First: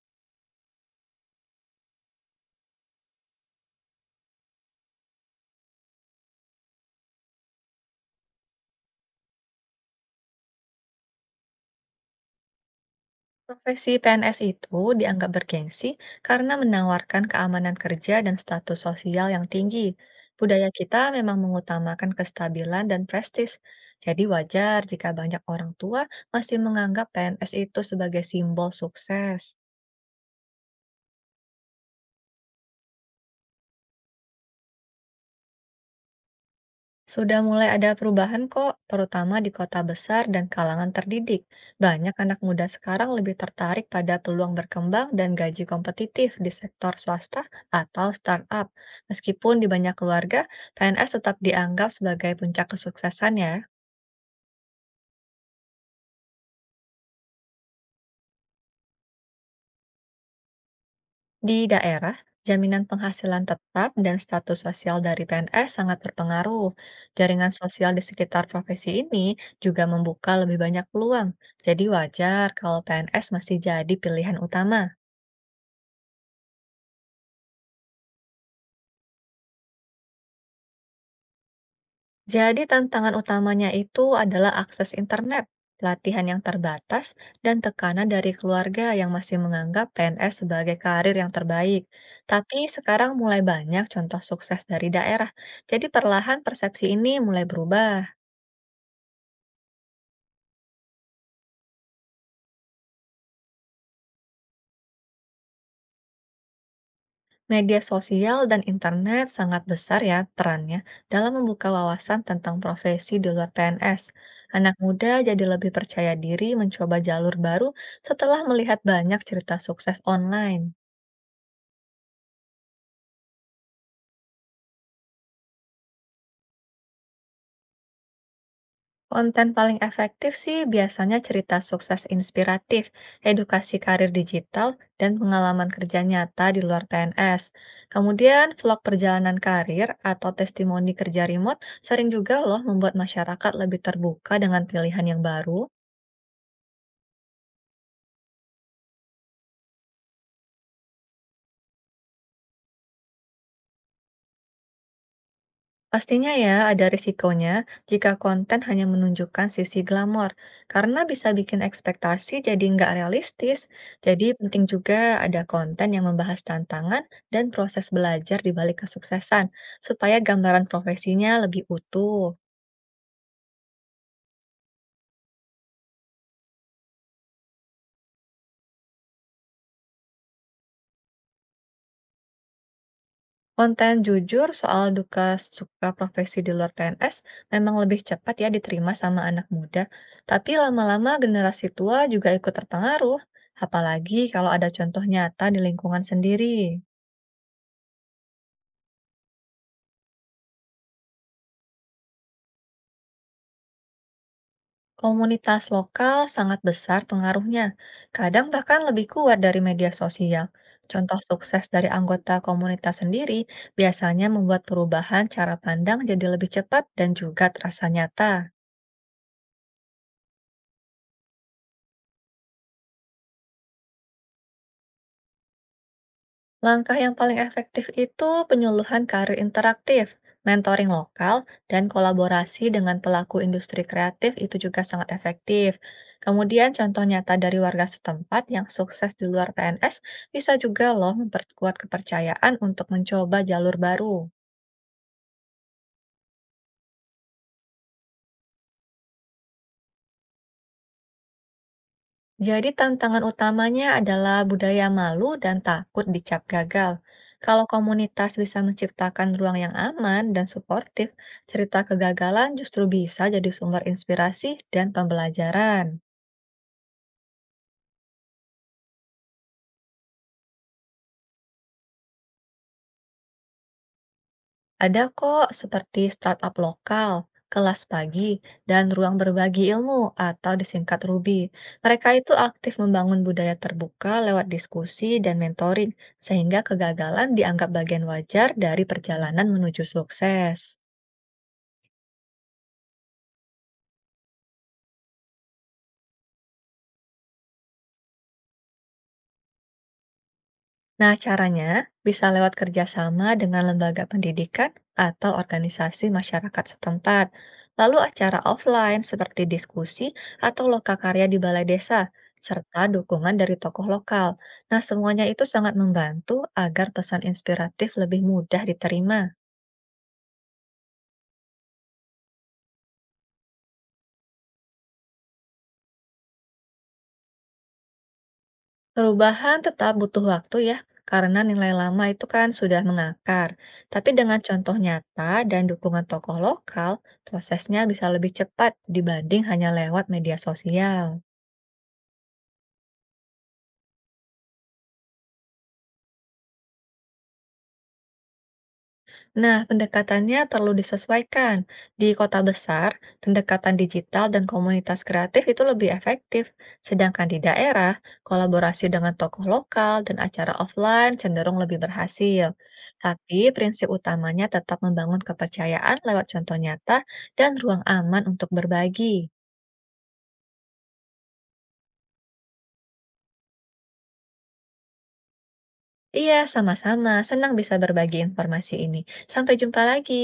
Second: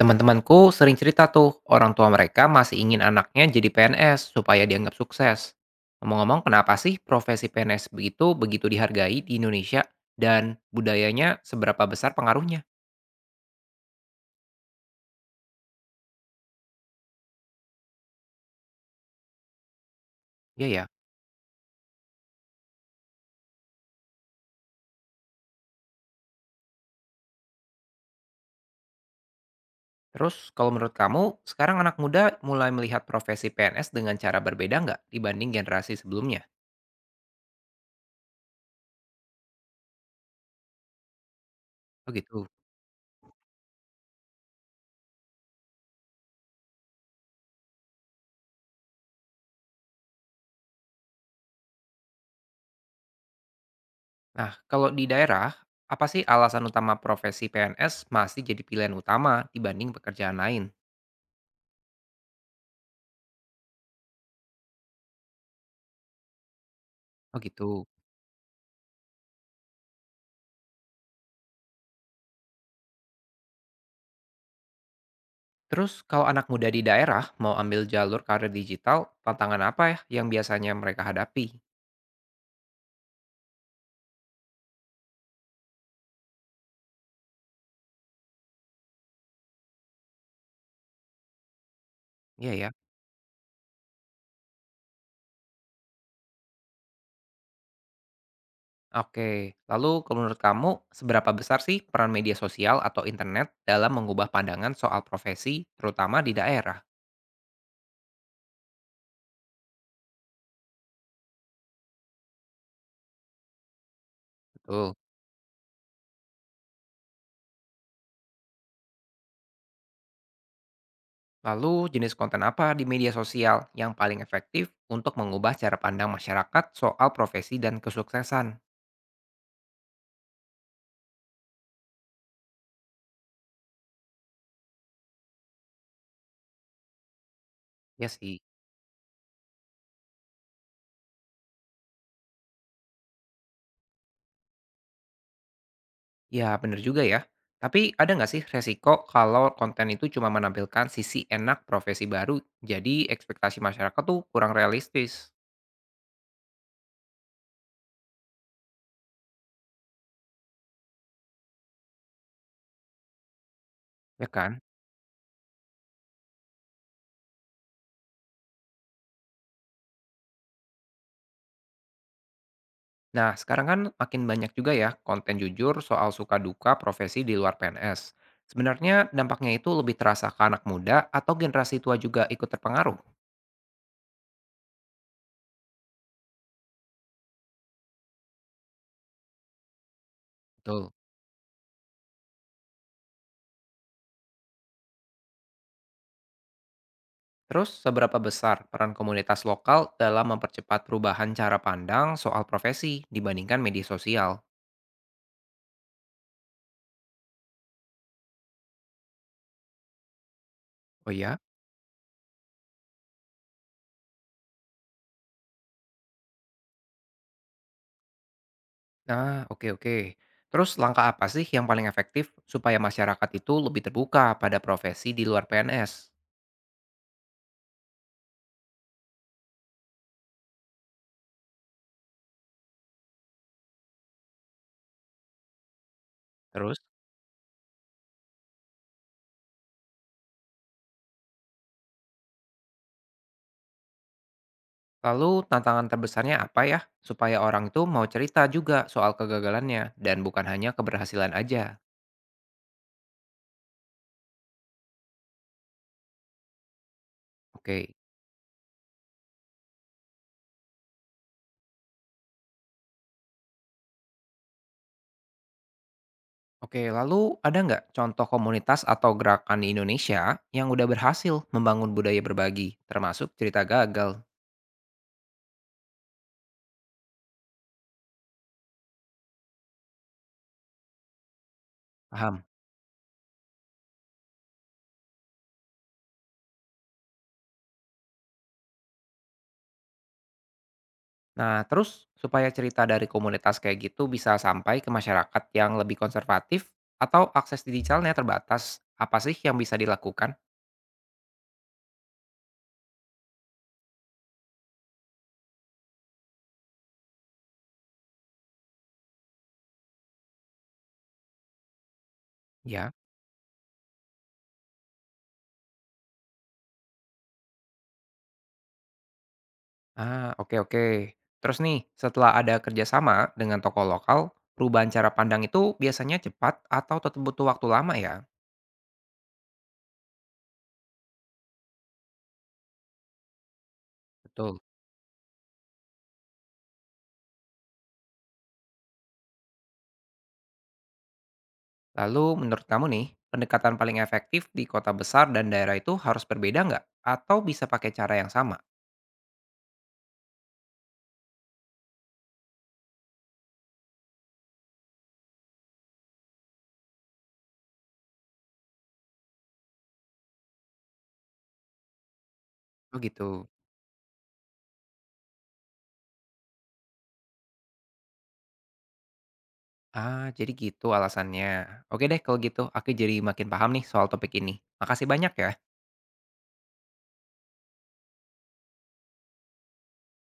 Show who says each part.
Speaker 1: Teman-temanku sering cerita tuh, orang tua mereka masih ingin anaknya jadi PNS supaya dianggap sukses. Ngomong-ngomong, kenapa sih profesi PNS begitu begitu dihargai di Indonesia dan budayanya seberapa besar pengaruhnya?
Speaker 2: Profesi PNS itu dianggap bergengsi karena menawarkan keamanan kerja dan status sosial yang tinggi. Budaya
Speaker 1: Iya, ya.
Speaker 2: kita memang mengutamakan kestabilan dan prestis. Jadi wajar jika banyak orang tua masih menganggap PNS itu sebagai simbol sukses.
Speaker 1: Terus kalau menurut kamu, sekarang anak muda mulai melihat profesi PNS dengan cara berbeda nggak dibanding generasi sebelumnya?
Speaker 2: Sudah mulai ada perubahan kok, terutama di kota besar dan kalangan terdidik.
Speaker 1: Oh,
Speaker 2: Banyak anak
Speaker 1: gitu.
Speaker 2: muda sekarang lebih tertarik pada peluang berkembang dan gaji kompetitif di sektor swasta atau startup. Meskipun di banyak keluarga, PNS tetap dianggap sebagai puncak kesuksesan ya.
Speaker 1: Nah, kalau di daerah, apa sih alasan utama profesi PNS masih jadi pilihan utama dibanding pekerjaan lain?
Speaker 2: Di daerah, jaminan penghasilan tetap dan status sosial dari PNS sangat berpengaruh.
Speaker 1: Oh,
Speaker 2: Jaringan
Speaker 1: gitu.
Speaker 2: sosial di sekitar profesi ini juga membuka lebih banyak peluang. Jadi wajar kalau PNS masih jadi pilihan utama.
Speaker 1: Terus kalau anak muda di daerah mau ambil jalur karir digital, tantangan apa ya yang biasanya mereka hadapi?
Speaker 2: Jadi tantangan utamanya itu adalah akses internet, latihan yang terbatas, dan tekanan dari keluarga yang masih menganggap PNS sebagai karir yang terbaik.
Speaker 1: Iya,
Speaker 2: Tapi
Speaker 1: ya.
Speaker 2: sekarang mulai banyak contoh sukses dari daerah. Jadi perlahan persepsi ini mulai berubah.
Speaker 1: Oke. Lalu kalau menurut kamu seberapa besar sih peran media sosial atau internet dalam mengubah pandangan soal profesi terutama di daerah?
Speaker 2: Media sosial dan internet sangat besar ya perannya dalam membuka wawasan tentang profesi di luar PNS. Anak
Speaker 1: Betul.
Speaker 2: muda jadi lebih percaya diri mencoba jalur baru setelah melihat banyak cerita sukses online.
Speaker 1: Lalu jenis konten apa di media sosial yang paling efektif untuk mengubah cara pandang masyarakat soal profesi dan kesuksesan?
Speaker 2: Konten paling efektif sih biasanya cerita sukses inspiratif, edukasi karir digital, dan pengalaman kerja nyata di luar PNS.
Speaker 1: Ya, sih.
Speaker 2: Kemudian, vlog perjalanan karir atau testimoni kerja remote sering juga loh membuat masyarakat lebih terbuka dengan pilihan yang baru.
Speaker 1: Ya, bener juga ya. Tapi ada nggak sih resiko kalau konten itu cuma menampilkan sisi enak profesi baru, jadi ekspektasi masyarakat tuh kurang realistis,
Speaker 2: Pastinya ya ada risikonya jika konten hanya menunjukkan sisi glamor, karena bisa bikin ekspektasi jadi nggak realistis. Jadi
Speaker 1: ya kan?
Speaker 2: penting juga ada konten yang membahas tantangan dan proses belajar di balik kesuksesan, supaya gambaran profesinya lebih utuh.
Speaker 1: Nah, sekarang kan makin banyak juga ya konten jujur soal suka duka profesi di luar PNS. Sebenarnya dampaknya itu lebih terasa ke anak muda atau generasi tua juga ikut terpengaruh.
Speaker 2: Konten jujur soal duka suka profesi di luar PNS memang lebih cepat ya diterima sama anak muda, tapi
Speaker 1: Betul.
Speaker 2: lama-lama generasi tua juga ikut terpengaruh, apalagi kalau ada contoh nyata di lingkungan sendiri.
Speaker 1: Terus, seberapa besar peran komunitas lokal dalam mempercepat perubahan cara pandang soal profesi dibandingkan media sosial?
Speaker 2: Komunitas lokal sangat besar pengaruhnya, kadang bahkan lebih kuat dari media sosial.
Speaker 1: Oh
Speaker 2: Contoh
Speaker 1: ya.
Speaker 2: sukses dari anggota komunitas sendiri biasanya membuat perubahan cara pandang jadi lebih cepat dan juga terasa nyata.
Speaker 1: Nah, oke, oke. Terus langkah apa sih yang paling efektif supaya masyarakat itu lebih terbuka pada profesi di luar PNS?
Speaker 2: Langkah yang paling efektif itu penyuluhan karir interaktif, mentoring lokal, dan kolaborasi dengan pelaku industri kreatif itu juga sangat efektif. Kemudian
Speaker 1: Terus,
Speaker 2: contoh nyata dari warga setempat yang sukses di luar PNS bisa juga loh memperkuat kepercayaan untuk mencoba jalur baru.
Speaker 1: lalu tantangan terbesarnya apa ya supaya orang itu mau cerita juga soal kegagalannya dan bukan hanya keberhasilan aja?
Speaker 2: Jadi tantangan utamanya adalah budaya malu dan takut dicap gagal. Kalau
Speaker 1: Oke.
Speaker 2: komunitas bisa menciptakan ruang yang aman dan suportif, cerita kegagalan justru bisa jadi sumber inspirasi dan pembelajaran.
Speaker 1: Oke, lalu ada nggak contoh komunitas atau gerakan di Indonesia yang udah berhasil membangun budaya berbagi, termasuk cerita gagal?
Speaker 2: Ada kok seperti startup lokal, kelas pagi, dan ruang berbagi ilmu atau disingkat Ruby. Mereka itu
Speaker 1: Paham?
Speaker 2: aktif membangun budaya terbuka lewat diskusi dan mentoring, sehingga kegagalan dianggap bagian wajar dari perjalanan menuju sukses.
Speaker 1: Nah, terus supaya cerita dari komunitas kayak gitu bisa sampai ke masyarakat yang lebih konservatif atau akses digitalnya terbatas, apa sih yang bisa dilakukan?
Speaker 2: Nah, caranya bisa lewat kerjasama dengan lembaga pendidikan atau organisasi masyarakat setempat. Lalu acara offline seperti diskusi atau lokakarya di balai desa, serta
Speaker 1: Ya.
Speaker 2: dukungan dari tokoh lokal. Nah, semuanya itu sangat membantu agar pesan inspiratif lebih mudah diterima.
Speaker 1: Ah, oke, oke. Terus nih, setelah ada kerjasama dengan toko lokal, perubahan cara pandang itu biasanya cepat atau tetap butuh waktu lama ya?
Speaker 2: Perubahan tetap butuh waktu ya, karena nilai lama itu kan sudah mengakar. Tapi dengan
Speaker 1: Betul.
Speaker 2: contoh nyata dan dukungan tokoh lokal, prosesnya bisa lebih cepat dibanding hanya lewat media sosial.
Speaker 1: Lalu menurut kamu nih, pendekatan paling efektif di kota besar dan daerah itu harus berbeda nggak? Atau bisa pakai cara yang sama?
Speaker 2: Nah, pendekatannya perlu disesuaikan. Di kota besar, pendekatan digital dan komunitas kreatif itu lebih efektif, sedangkan di daerah, kolaborasi dengan tokoh lokal dan acara offline cenderung lebih berhasil.
Speaker 1: Oh,
Speaker 2: Tapi
Speaker 1: gitu.
Speaker 2: prinsip utamanya tetap membangun kepercayaan lewat contoh nyata dan ruang aman untuk berbagi.
Speaker 1: Ah, jadi gitu alasannya. Oke deh kalau gitu, aku jadi makin paham nih soal topik ini. Makasih banyak ya.
Speaker 2: Iya, sama-sama. Senang bisa berbagi informasi ini. Sampai jumpa lagi.